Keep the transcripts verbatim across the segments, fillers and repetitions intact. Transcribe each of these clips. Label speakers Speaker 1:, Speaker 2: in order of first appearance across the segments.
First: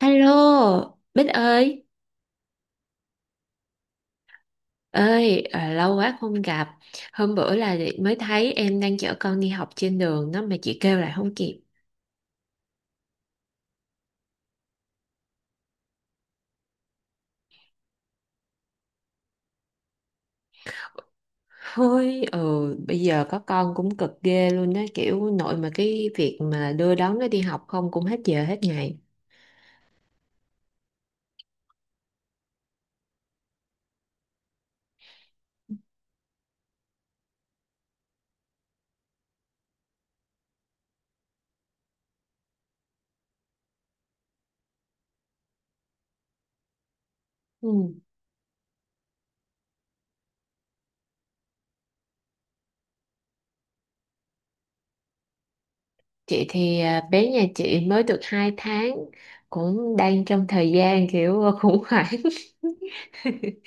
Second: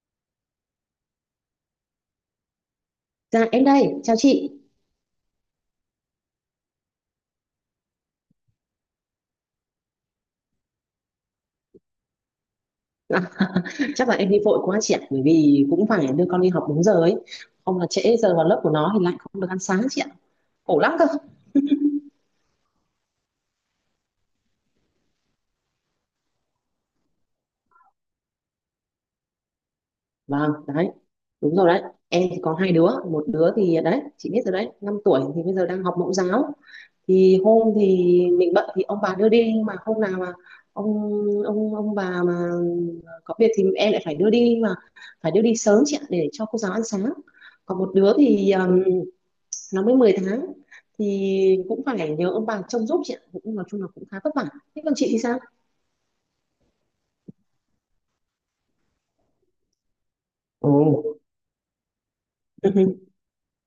Speaker 1: Hello, Bích ơi.
Speaker 2: Dạ em đây, chào chị.
Speaker 1: Ơi, à, lâu quá không gặp. Hôm bữa là mới thấy em đang chở con đi học trên đường đó mà chị kêu lại không kịp.
Speaker 2: À, chắc là em đi vội quá chị ạ, bởi vì cũng phải đưa con đi học đúng giờ ấy. Không là trễ giờ vào lớp của nó thì lại không được ăn sáng chị ạ. Khổ lắm cơ.
Speaker 1: Ôi, ừ, bây giờ có con cũng cực ghê luôn đó, kiểu nội mà cái việc mà đưa đón nó đi học không cũng hết giờ hết ngày.
Speaker 2: Vâng, đấy. Đúng rồi đấy. Em thì có hai đứa, một đứa thì đấy, chị biết rồi đấy, năm tuổi thì bây giờ đang học mẫu giáo. Thì hôm thì mình bận thì ông bà đưa đi, nhưng mà hôm nào mà ông ông ông bà mà có việc thì em lại phải đưa đi, mà phải đưa đi sớm chị ạ để cho cô giáo ăn sáng. Còn một
Speaker 1: Ừ.
Speaker 2: đứa thì nó mới mười tháng, thì cũng phải nhờ ông bà trông giúp chị ạ, cũng nói chung là cũng khá vất vả. Thế còn chị thì sao?
Speaker 1: Chị thì à, bé nhà chị mới được hai tháng, cũng đang trong
Speaker 2: Ồ,
Speaker 1: thời gian kiểu khủng hoảng.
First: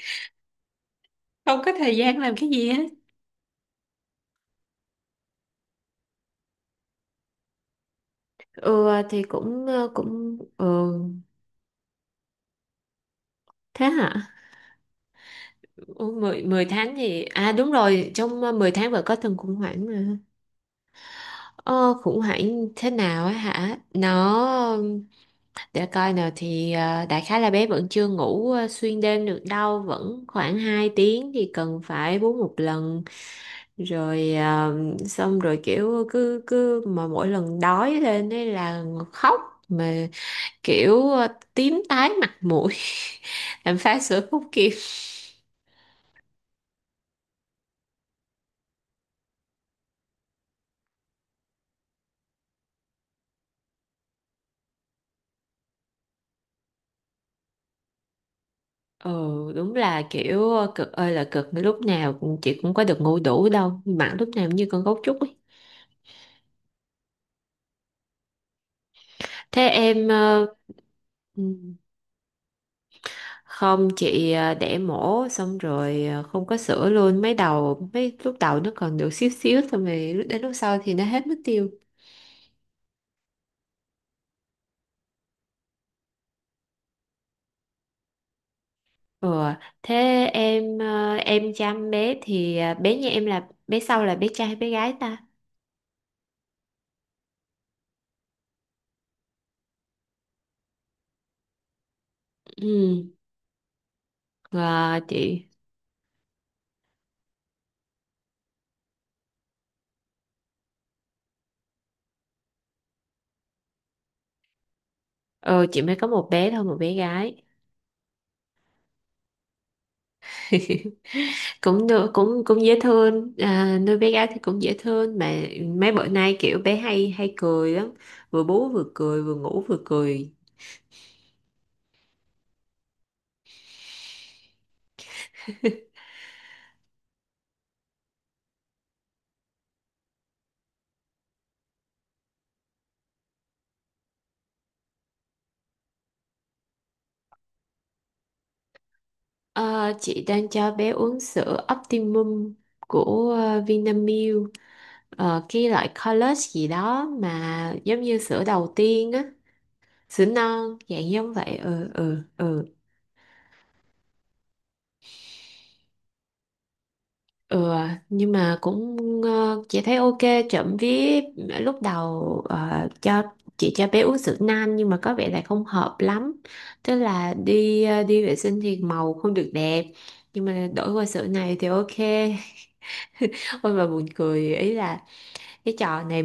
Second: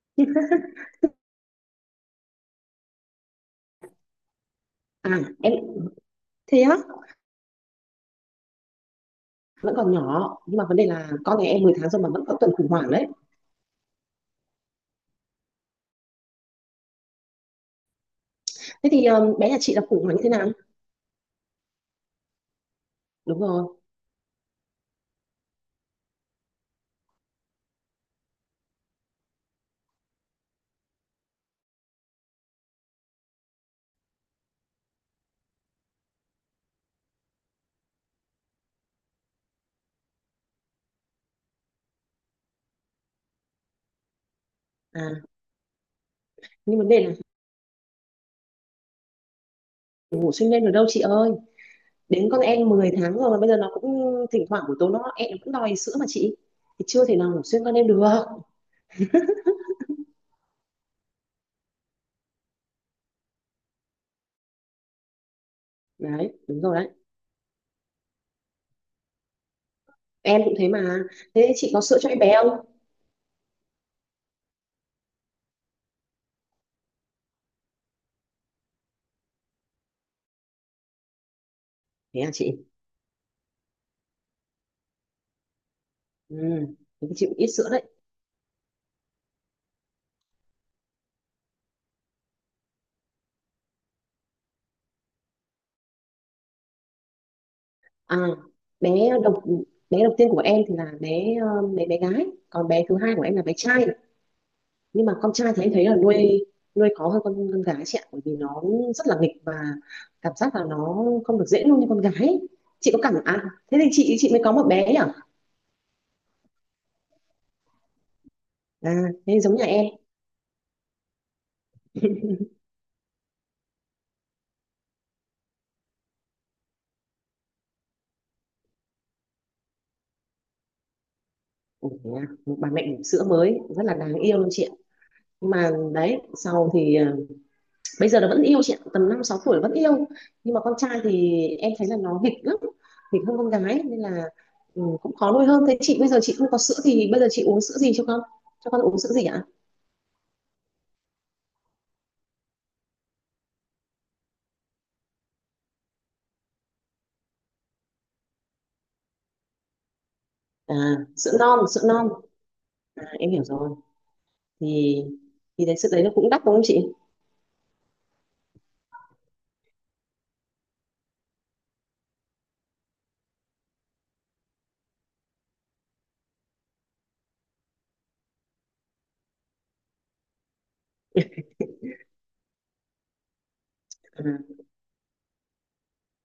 Speaker 1: Không có thời gian làm cái gì hết.
Speaker 2: à em, thế á?
Speaker 1: Ừ thì cũng
Speaker 2: Vẫn
Speaker 1: ờ,
Speaker 2: còn
Speaker 1: cũng
Speaker 2: nhỏ nhưng
Speaker 1: ừ.
Speaker 2: mà vấn đề là con nhà em mười tháng rồi mà vẫn có tuần khủng hoảng đấy.
Speaker 1: Thế hả? Ủa, mười 10 tháng thì... À đúng rồi, trong ờ, mười
Speaker 2: Thế
Speaker 1: tháng vẫn
Speaker 2: thì
Speaker 1: có
Speaker 2: um,
Speaker 1: từng
Speaker 2: bé
Speaker 1: khủng
Speaker 2: nhà chị là
Speaker 1: hoảng
Speaker 2: khủng hoảng
Speaker 1: mà.
Speaker 2: như thế nào?
Speaker 1: Ờ, khủng hoảng thế nào á
Speaker 2: Đúng rồi.
Speaker 1: hả? Nó... Để coi nào thì ờ, đại khái là bé vẫn chưa ngủ ờ, xuyên đêm được đâu. Vẫn khoảng hai tiếng thì cần phải bú một lần. Rồi ờ, xong rồi kiểu cứ... cứ Mà mỗi lần đói lên ấy là khóc. Mà kiểu ờ, tím tái mặt mũi. Làm phá sữa không kịp.
Speaker 2: À, nhưng vấn đề là ngủ xuyên đêm được đâu chị ơi, đến con em mười tháng rồi mà bây giờ nó cũng thỉnh thoảng buổi tối nó em nó cũng đòi sữa mà chị, thì chưa thể nào ngủ xuyên con em được.
Speaker 1: Ừ, đúng là kiểu cực ơi là cực, lúc nào cũng chị cũng có được ngủ đủ đâu bạn, lúc nào cũng như con gấu trúc ấy.
Speaker 2: Đấy, đúng rồi đấy.
Speaker 1: Thế em
Speaker 2: Em
Speaker 1: ờ,
Speaker 2: cũng thế mà.
Speaker 1: ừ,
Speaker 2: Thế chị có sữa cho em bé không?
Speaker 1: không chị ờ, đẻ mổ xong rồi ờ, không có sữa luôn, mấy đầu mấy lúc đầu nó còn được xíu xíu xong rồi lúc- đến lúc sau thì nó hết mất tiêu.
Speaker 2: Thế à chị. Ừ, thì chịu ít sữa đấy.
Speaker 1: Ừ. Thế em ờ, em chăm bé thì ờ, bé nhà em là bé sau, là bé trai hay bé gái ta?
Speaker 2: À, bé đầu bé đầu tiên của em thì là bé, ờ, bé bé gái, còn bé thứ
Speaker 1: Ừ.
Speaker 2: hai của em là bé trai.
Speaker 1: Và
Speaker 2: Nhưng mà con
Speaker 1: chị
Speaker 2: trai thì em thấy là nuôi nuôi khó hơn con con gái chị ạ, bởi vì nó rất là nghịch và cảm giác là nó không được dễ nuôi như con gái. ấy. Chị có cảm à, thế thì chị chị mới có một bé nhỉ?
Speaker 1: ờ chị mới có một bé thôi, một bé gái.
Speaker 2: À, thế giống nhà em.
Speaker 1: Cũng được, cũng cũng dễ thương. À, nuôi bé gái thì cũng dễ thương mà, mấy bữa nay kiểu bé hay hay cười lắm, vừa bú vừa cười, vừa ngủ vừa cười.
Speaker 2: Ủa, à, một bà mẹ bỉm sữa mới rất là đáng yêu luôn chị ạ. Nhưng mà đấy, sau thì ờ, bây giờ nó vẫn yêu chị ạ, tầm năm sáu tuổi vẫn yêu. Nhưng mà con trai thì em thấy là nó nghịch lắm, nghịch hơn con gái nên là ừ, cũng khó nuôi hơn. Thế chị bây giờ chị không có sữa thì bây giờ chị uống sữa gì cho con cho con uống sữa gì ạ?
Speaker 1: Ờ, chị đang cho bé uống sữa Optimum của ờ, Vinamilk. Ờ, cái loại college gì đó mà giống như sữa đầu tiên á, sữa
Speaker 2: À,
Speaker 1: non dạng
Speaker 2: sữa
Speaker 1: giống vậy.
Speaker 2: non, sữa
Speaker 1: Ừ,
Speaker 2: non.
Speaker 1: ừ, ừ.
Speaker 2: À, em hiểu rồi. Thì thì đấy sữa đấy nó cũng đắt đúng không chị?
Speaker 1: Ừ, nhưng mà cũng ờ, chị thấy ok, trộm vía. Ờ, lúc đầu ờ, cho chị cho bé uống sữa nan nhưng mà có vẻ là không hợp lắm, tức là đi ờ, đi vệ sinh thì màu không được đẹp, nhưng mà đổi qua sữa này thì ok. Ôi mà buồn
Speaker 2: À,
Speaker 1: cười ý là cái trò này,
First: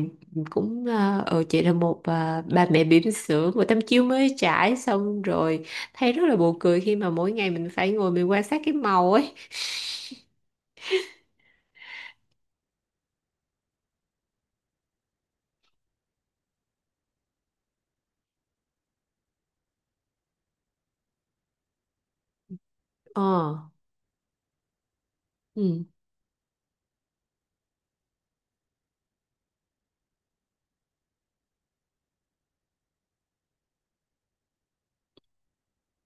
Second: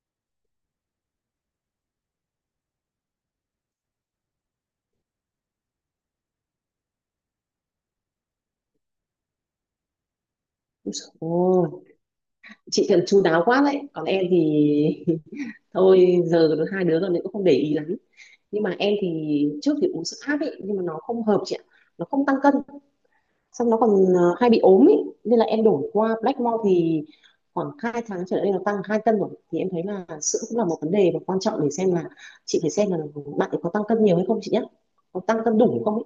Speaker 1: cũng ờ ừ, chị là một ờ, bà mẹ bỉm sữa của Tâm Chiêu mới trải xong rồi, thấy rất là buồn cười khi mà mỗi ngày mình phải ngồi mình quan sát cái màu ấy
Speaker 2: ôi dồi ôi, chị thật chu đáo quá đấy, còn em thì thôi giờ hai đứa rồi nên cũng không để ý lắm. Nhưng mà em thì trước thì uống sữa áp ấy, nhưng mà nó không hợp chị ạ, nó không tăng cân,
Speaker 1: ờ
Speaker 2: xong nó còn ờ, hay bị ốm ý, nên là em
Speaker 1: ừ.
Speaker 2: đổi qua Blackmore thì khoảng hai tháng trở lại đây nó tăng hai cân rồi. Thì em thấy là sữa cũng là một vấn đề và quan trọng để xem là, chị phải xem là bạn ấy có tăng cân nhiều hay không chị nhé, có tăng cân đủ không ấy.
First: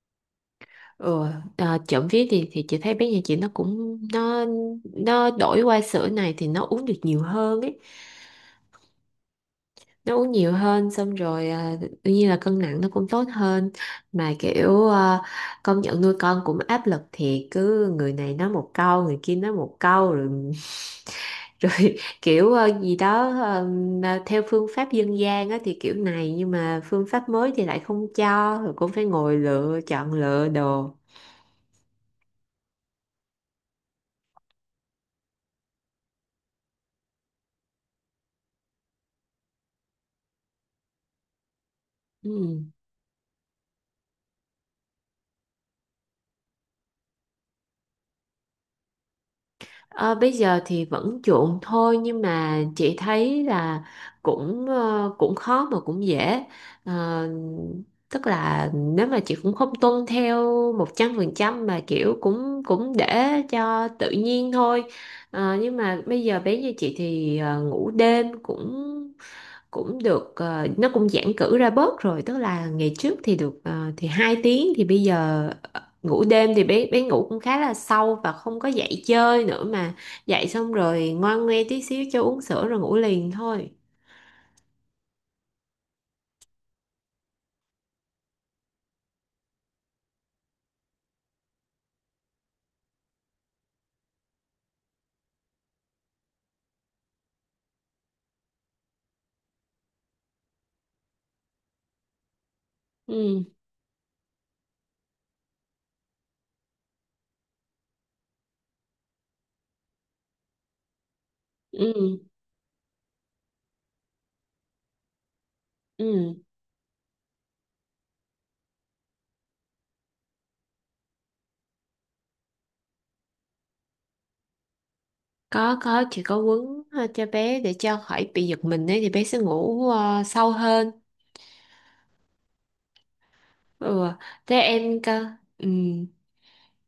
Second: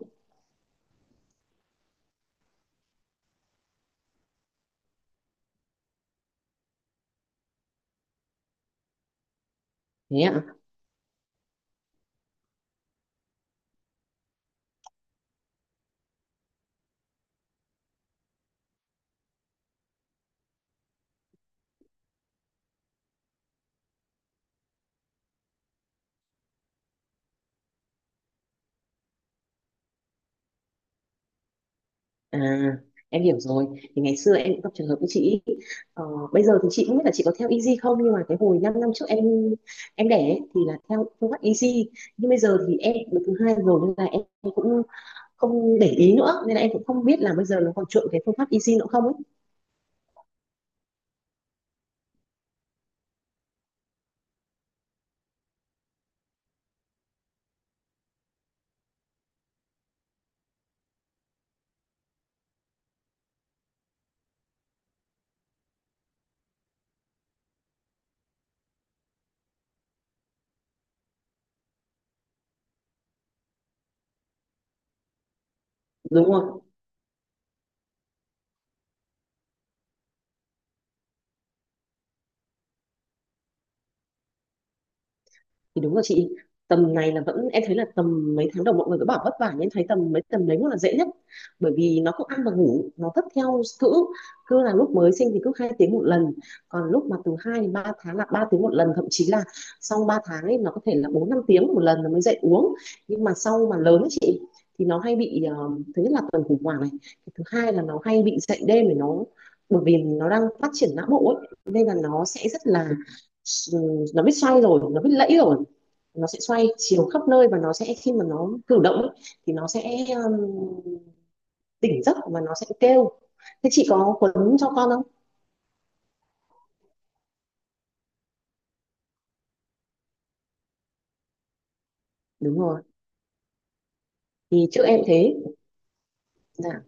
Speaker 1: Ừ, à, trộm vía thì thì chị thấy bé nhà chị, nó cũng nó nó đổi qua sữa này thì nó uống được nhiều hơn ấy, nó
Speaker 2: Thế
Speaker 1: uống
Speaker 2: ạ.
Speaker 1: nhiều hơn. Xong rồi à, tự nhiên là cân nặng nó cũng tốt hơn. Mà kiểu à, công nhận nuôi con cũng áp lực thiệt, cứ người này nói một câu, người kia nói một câu rồi. Rồi kiểu ờ, gì đó, ờ, mà theo phương pháp dân gian á thì kiểu này, nhưng mà phương pháp mới thì lại không cho, rồi cũng phải ngồi lựa chọn lựa đồ.
Speaker 2: À em hiểu rồi, thì ngày xưa em cũng gặp trường hợp với chị ý. ờ, Bây giờ thì chị cũng biết là chị có theo Easy không, nhưng mà cái hồi 5 năm năm trước em em đẻ ấy, thì là theo phương pháp Easy. Nhưng bây giờ
Speaker 1: Ừ.
Speaker 2: thì em được thứ hai rồi nên là em cũng không để ý nữa, nên là em cũng không biết là bây giờ nó còn chuộng cái phương pháp easy nữa không ấy.
Speaker 1: Ờ, Bây giờ thì vẫn chuộng thôi, nhưng mà chị thấy là cũng ờ, cũng khó mà cũng dễ. Ờ, Tức là nếu mà chị cũng không tuân theo một trăm phần trăm mà kiểu cũng cũng để cho tự nhiên thôi. Ờ, nhưng mà bây giờ bé như chị thì ờ, ngủ đêm cũng cũng được ờ, nó cũng giãn cữ ra bớt rồi, tức là ngày trước thì được ờ, thì hai tiếng, thì bây giờ ờ, ngủ
Speaker 2: Đúng
Speaker 1: đêm
Speaker 2: rồi.
Speaker 1: thì bé bé ngủ cũng khá là sâu và không có dậy chơi nữa mà, dậy xong rồi ngoan nghe tí xíu cho uống sữa rồi ngủ liền thôi.
Speaker 2: Thì đúng là chị, tầm này là vẫn em thấy là tầm mấy tháng đầu mọi người cứ bảo vất vả, nhưng em thấy tầm mấy tầm đấy mới là dễ nhất, bởi vì nó cứ ăn và ngủ nó thất theo cữ. Cứ là lúc mới sinh thì cứ hai tiếng một lần, còn lúc mà từ hai đến ba tháng là ba tiếng một lần, thậm chí là sau ba tháng ấy nó có thể là bốn năm tiếng một lần nó mới dậy uống. Nhưng mà
Speaker 1: Ừ,
Speaker 2: sau mà lớn ấy chị, thì nó hay bị ờ, thứ nhất là tuần khủng hoảng này, thứ hai là nó hay bị dậy đêm để nó, bởi vì nó đang phát triển não bộ ấy nên
Speaker 1: ừ,
Speaker 2: là nó sẽ rất là ừ, nó biết xoay rồi nó biết lẫy rồi, nó
Speaker 1: ừ.
Speaker 2: sẽ xoay chiều khắp nơi, và nó sẽ khi mà nó cử động thì nó sẽ um, tỉnh giấc và nó sẽ kêu. Thế chị có quấn cho con không?
Speaker 1: có có chỉ có quấn ờ, cho bé để cho khỏi bị giật mình ấy thì bé sẽ ngủ ờ, sâu hơn.
Speaker 2: Đúng rồi.
Speaker 1: Ừ, thế
Speaker 2: Thì chữ
Speaker 1: em
Speaker 2: em
Speaker 1: cơ.
Speaker 2: thế
Speaker 1: Ừ.
Speaker 2: là,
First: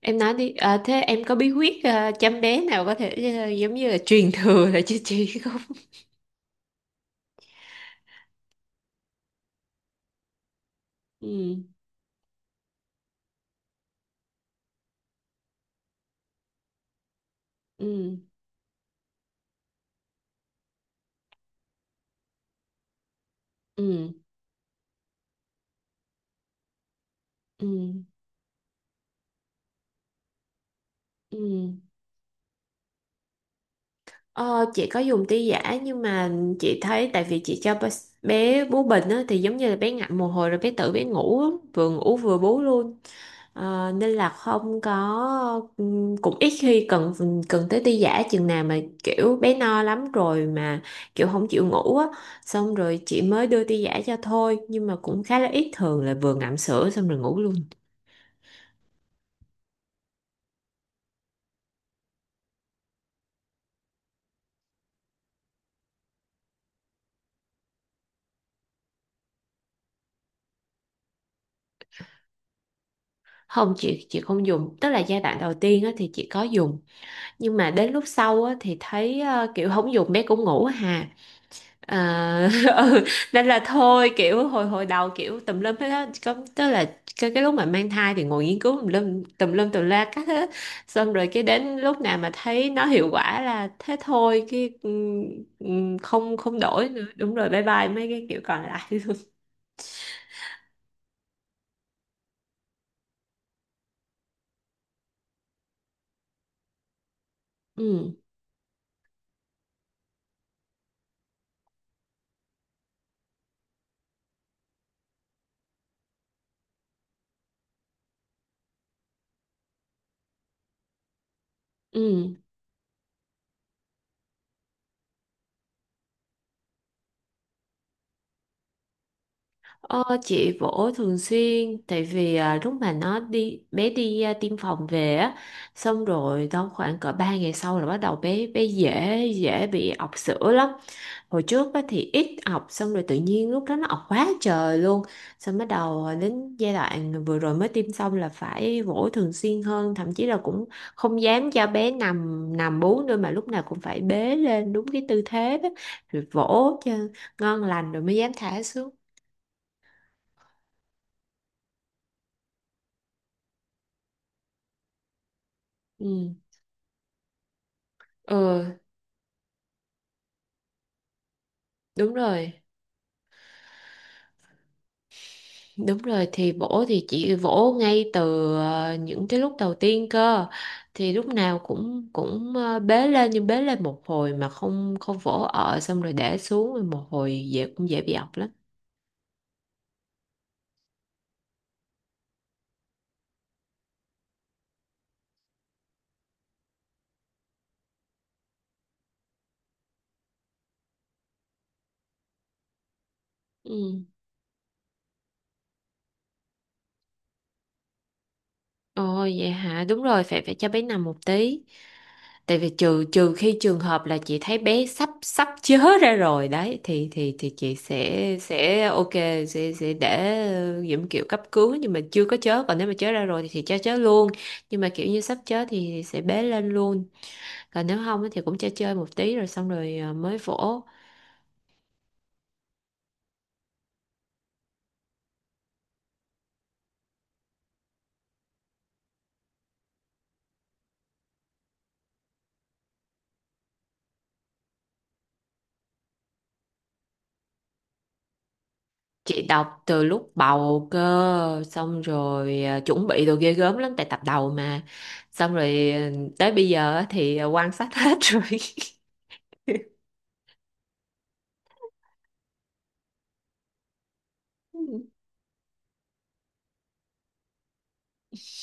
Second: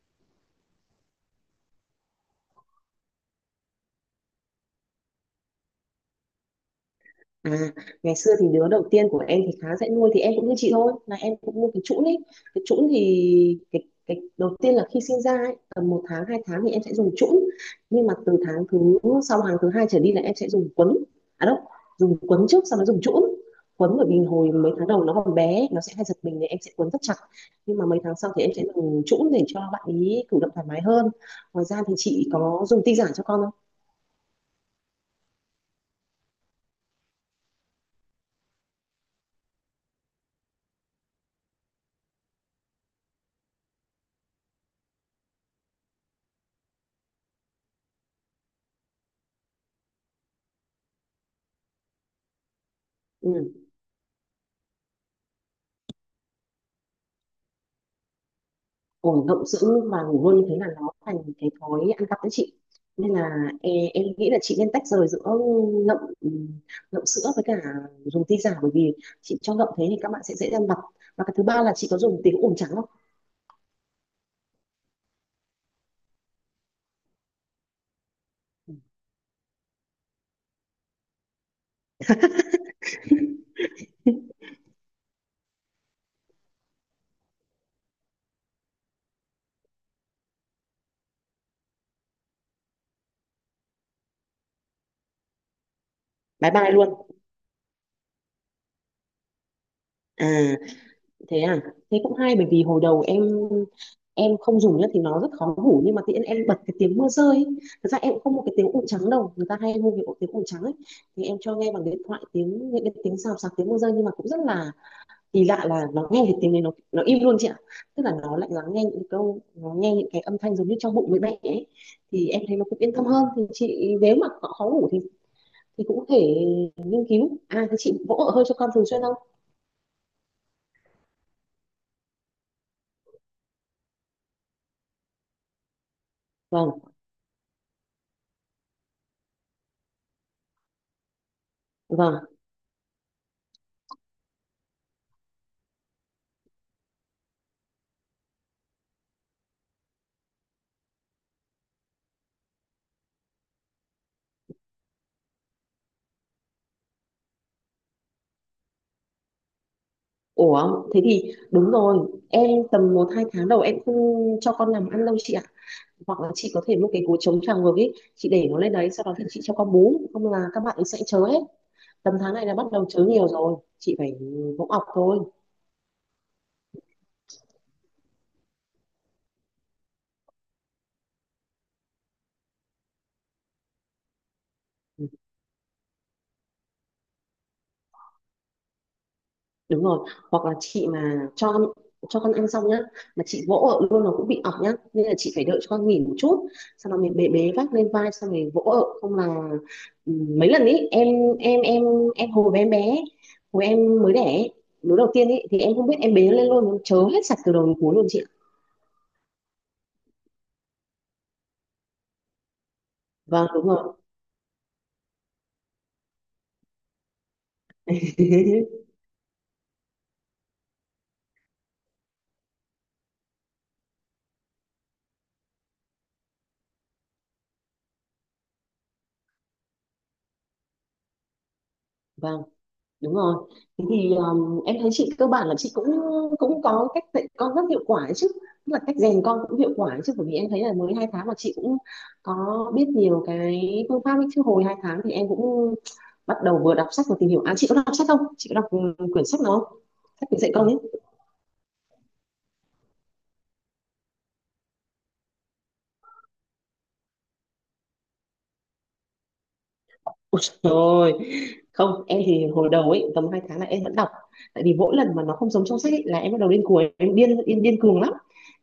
Speaker 1: Em nói đi, à, thế em có bí quyết, à, chăm bé nào có thể, à, giống như là truyền thừa để cho chị không?
Speaker 2: À, ngày xưa thì đứa đầu tiên của em thì khá dễ nuôi, thì em cũng như chị thôi, là em
Speaker 1: Ừ,
Speaker 2: cũng mua cái chũn ấy. Cái chũn thì cái, cái đầu tiên là khi sinh ra ấy, tầm một tháng hai tháng thì em sẽ dùng chũn, nhưng mà
Speaker 1: ừ,
Speaker 2: từ tháng thứ sau hàng thứ hai trở đi là em sẽ dùng quấn. À đâu, dùng quấn trước sau đó dùng chũn quấn, bởi
Speaker 1: ừ,
Speaker 2: vì hồi mấy tháng đầu nó còn bé, nó sẽ hay giật mình thì em sẽ quấn rất chặt. Nhưng mà mấy
Speaker 1: ừ,
Speaker 2: tháng sau thì em sẽ dùng chũn để cho bạn ý cử động thoải mái hơn. Ngoài
Speaker 1: ừ.
Speaker 2: ra thì chị có dùng tinh giản cho con không?
Speaker 1: Ờ, chị có dùng ti giả nhưng mà chị thấy tại vì chị cho bé bé bú bình á, thì giống như là bé ngậm một hồi rồi bé tự bé ngủ á, vừa ngủ vừa bú luôn. Ờ, nên là không có ừ, cũng ít khi cần cần tới ti giả chừng nào mà kiểu bé no lắm rồi mà kiểu không chịu ngủ á, xong rồi chị mới
Speaker 2: Ừ.
Speaker 1: đưa ti giả cho thôi, nhưng mà cũng khá là ít, thường là vừa ngậm sữa xong rồi ngủ luôn.
Speaker 2: Ổn động sữa và ngủ luôn như thế là nó thành cái thói ăn cắp đấy chị, nên là e- em nghĩ là chị nên tách rời giữa ngậm ngậm sữa với cả dùng ti giả, bởi vì chị cho ngậm thế thì các bạn sẽ dễ ăn vặt. Và cái thứ ba là chị có dùng tiếng ồn trắng không?
Speaker 1: Không, chị chị không dùng, tức là giai đoạn đầu tiên á thì chị có dùng, nhưng mà đến lúc sau á thì thấy ờ, kiểu không dùng bé cũng ngủ hà. À, ừ. Nên là thôi kiểu hồi hồi đầu kiểu tùm lum hết á, có tức là cái cái lúc mà mang thai thì ngồi nghiên cứu tùm lum tùm lum tùm la các hết. Xong rồi cái đến lúc nào mà thấy nó hiệu quả là thế thôi. Cái ừm, ừm, không
Speaker 2: Bye
Speaker 1: không
Speaker 2: bye
Speaker 1: đổi
Speaker 2: luôn.
Speaker 1: nữa, đúng rồi, bye bye mấy cái kiểu còn lại luôn.
Speaker 2: À thế à, thế cũng hay, bởi vì hồi đầu em em không dùng nhá thì nó rất khó ngủ, nhưng mà tự nhiên em bật cái tiếng mưa rơi ấy. Thực ra em
Speaker 1: Ừ,
Speaker 2: cũng không một cái tiếng ồn trắng đâu, người ta hay mua cái ổ tiếng ồn trắng ấy, thì em cho nghe bằng điện thoại tiếng, những cái tiếng xào xạc, tiếng mưa rơi, nhưng mà cũng rất là kỳ lạ là nó nghe thì tiếng đấy nó nó im luôn chị ạ. Tức là nó lại lắng nghe những câu, nó nghe những cái âm thanh giống như trong bụng người mẹ ấy, thì
Speaker 1: ừ.
Speaker 2: em thấy nó cũng yên tâm hơn. Thì chị nếu mà họ khó ngủ thì thì cũng có thể nghiên cứu. À thế chị vỗ ở hơi cho con thường xuyên không?
Speaker 1: ờ, chị vỗ thường xuyên, tại vì à, lúc mà nó đi bé đi à, tiêm phòng về á, xong rồi trong
Speaker 2: Vâng,
Speaker 1: khoảng cỡ ba ngày sau là bắt đầu bé bé dễ dễ bị ọc sữa lắm. Hồi trước á, thì
Speaker 2: vâng.
Speaker 1: ít học xong rồi tự nhiên lúc đó nó học quá trời luôn. Xong bắt đầu đến giai đoạn vừa rồi mới tiêm xong là phải vỗ thường xuyên hơn, thậm chí là cũng không dám cho bé nằm nằm bú nữa, mà lúc nào cũng phải bế lên đúng cái tư thế đó, rồi vỗ cho ngon lành rồi mới dám thả xuống.
Speaker 2: Ủa thế thì đúng rồi, em tầm một hai tháng đầu em không cho con làm ăn đâu chị ạ. Hoặc là
Speaker 1: Ừ,
Speaker 2: chị có thể mua cái gối chống tràng ngược ấy, chị để nó lên
Speaker 1: ừ,
Speaker 2: đấy sau đó thì chị cho con bú, không là các bạn ấy sẽ chớ hết. Tầm
Speaker 1: đúng
Speaker 2: tháng này
Speaker 1: rồi.
Speaker 2: là bắt đầu chớ nhiều rồi, chị phải vỗ ọc thôi.
Speaker 1: Đúng rồi, thì vỗ thì chị vỗ ngay từ ờ, những cái lúc đầu tiên cơ, thì lúc nào cũng cũng ờ, bế lên, nhưng bế lên một hồi mà không
Speaker 2: Ừ.
Speaker 1: không vỗ ở xong rồi để xuống rồi một hồi dễ cũng dễ bị ọc lắm.
Speaker 2: Đúng rồi, hoặc là chị mà cho con cho con ăn xong nhá mà chị vỗ ở luôn nó cũng bị ọc nhá, nên là chị phải đợi cho con nghỉ một chút, sau đó mình bế bế vác lên vai xong rồi vỗ ở, không là ừ, mấy lần ý em em em em hồi bé em bé hồi em
Speaker 1: Ừ.
Speaker 2: mới đẻ ấy, đứa đầu tiên ý thì em không biết em bế lên luôn nó chớ hết sạch từ đầu đến cuối luôn chị ạ.
Speaker 1: Ồ vậy hả? Đúng rồi, phải phải cho bé nằm một tí. Tại vì trừ trừ
Speaker 2: Vâng
Speaker 1: khi
Speaker 2: đúng
Speaker 1: trường
Speaker 2: rồi.
Speaker 1: hợp là chị thấy bé sắp sắp chớ ra rồi đấy thì thì thì chị sẽ sẽ ok, sẽ sẽ để những kiểu cấp cứu, nhưng mà chưa có chớ, còn nếu mà chớ ra rồi thì, thì cho chớ luôn, nhưng mà kiểu như sắp chớ thì sẽ bế lên luôn, còn nếu không á thì cũng cho chơi một tí rồi xong rồi à, mới vỗ.
Speaker 2: Vâng, đúng rồi. Thế thì um, em thấy chị cơ bản là chị cũng cũng có cách dạy con rất hiệu quả ấy chứ. Tức là cách rèn con cũng hiệu quả ấy chứ, bởi vì em thấy là mới hai tháng mà chị cũng có biết nhiều cái phương pháp ấy chứ. Hồi hai tháng thì em cũng bắt đầu vừa đọc sách vừa tìm hiểu. À chị có đọc sách không? Chị có đọc ừ, quyển sách
Speaker 1: Chị
Speaker 2: nào không?
Speaker 1: đọc từ
Speaker 2: Sách
Speaker 1: lúc
Speaker 2: để dạy con
Speaker 1: bầu
Speaker 2: ấy.
Speaker 1: cơ, xong rồi à, chuẩn bị đồ ghê gớm lắm tại tập đầu mà, xong rồi à, tới bây giờ á thì à, quan sát hết rồi.
Speaker 2: Ôi trời, không em thì hồi đầu ấy tầm hai tháng là em vẫn đọc. Tại vì mỗi lần mà nó không giống trong sách ấy, là em bắt đầu điên cuồng, em điên điên điên cuồng lắm,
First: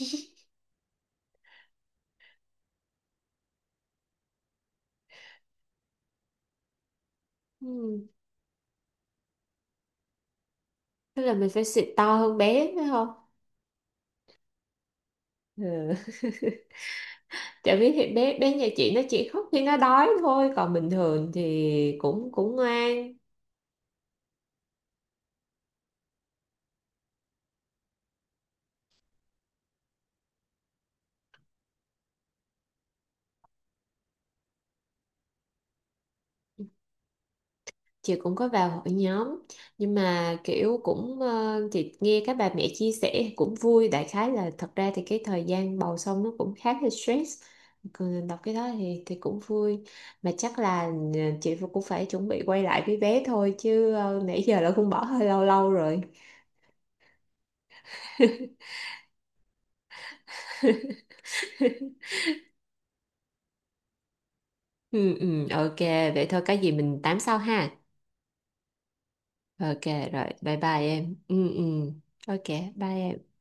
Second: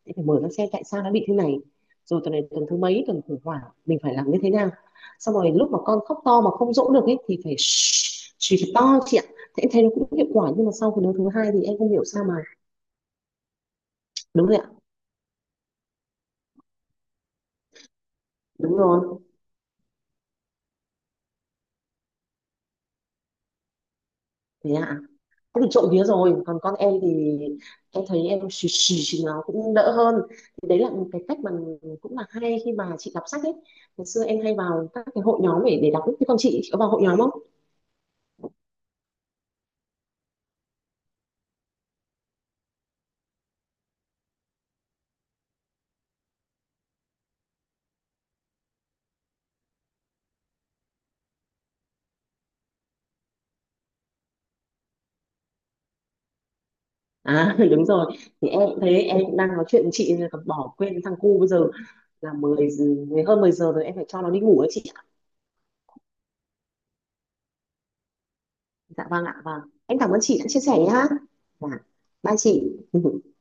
Speaker 2: em phải mở ra xem tại sao nó bị thế này, rồi tuần này tuần thứ mấy, tuần khủng hoảng mình phải làm như thế nào. Xong rồi lúc mà con khóc to mà không dỗ được ấy thì phải
Speaker 1: Ừ.
Speaker 2: chỉ thật to chị ạ, thế em thấy nó cũng hiệu quả. Nhưng mà sau cái đứa
Speaker 1: Thế
Speaker 2: thứ
Speaker 1: là mình
Speaker 2: hai thì
Speaker 1: phải
Speaker 2: em
Speaker 1: xịt
Speaker 2: không hiểu
Speaker 1: to
Speaker 2: sao mà,
Speaker 1: hơn bé phải không?
Speaker 2: đúng rồi ạ.
Speaker 1: Ừ. Tại vì thì bé bé nhà
Speaker 2: Đúng
Speaker 1: chị nó
Speaker 2: rồi.
Speaker 1: chỉ khóc khi nó đói thôi, còn bình thường thì cũng cũng ngoan.
Speaker 2: Thế ạ, cũng trộm vía rồi. Còn con em thì em thấy em xì xì thì nó cũng đỡ hơn, thì đấy là một cái cách mà cũng là hay khi mà chị đọc sách ấy. Ngày xưa em hay vào các cái hội nhóm để để đọc ấy. Thế con chị, chị có vào hội nhóm không?
Speaker 1: Chị cũng có vào hội nhóm, nhưng mà kiểu cũng ờ, chị nghe các bà mẹ chia sẻ cũng vui, đại khái là thật ra thì cái thời gian bầu xong nó cũng khá là stress, còn đọc cái đó thì thì cũng vui. Mà chắc là ờ, chị cũng phải chuẩn bị quay lại với bé thôi chứ, ờ, nãy giờ là cũng bỏ hơi lâu lâu rồi.
Speaker 2: À, đúng rồi, thì em cũng thế, em cũng đang nói chuyện với chị còn bỏ quên thằng cu. Bây giờ là mười giờ- mười- hơn mười giờ rồi, em phải cho nó đi ngủ ấy chị ạ.
Speaker 1: Ừ, ừ, ok, vậy thôi có gì mình tám sau ha.
Speaker 2: Dạ vâng ạ, vâng,
Speaker 1: Ok,
Speaker 2: em cảm ơn
Speaker 1: rồi,
Speaker 2: chị đã
Speaker 1: bye
Speaker 2: chia
Speaker 1: bye
Speaker 2: sẻ nhá.
Speaker 1: em. Ừ,
Speaker 2: Dạ,
Speaker 1: ừ,
Speaker 2: bye
Speaker 1: ok,
Speaker 2: chị.
Speaker 1: bye em.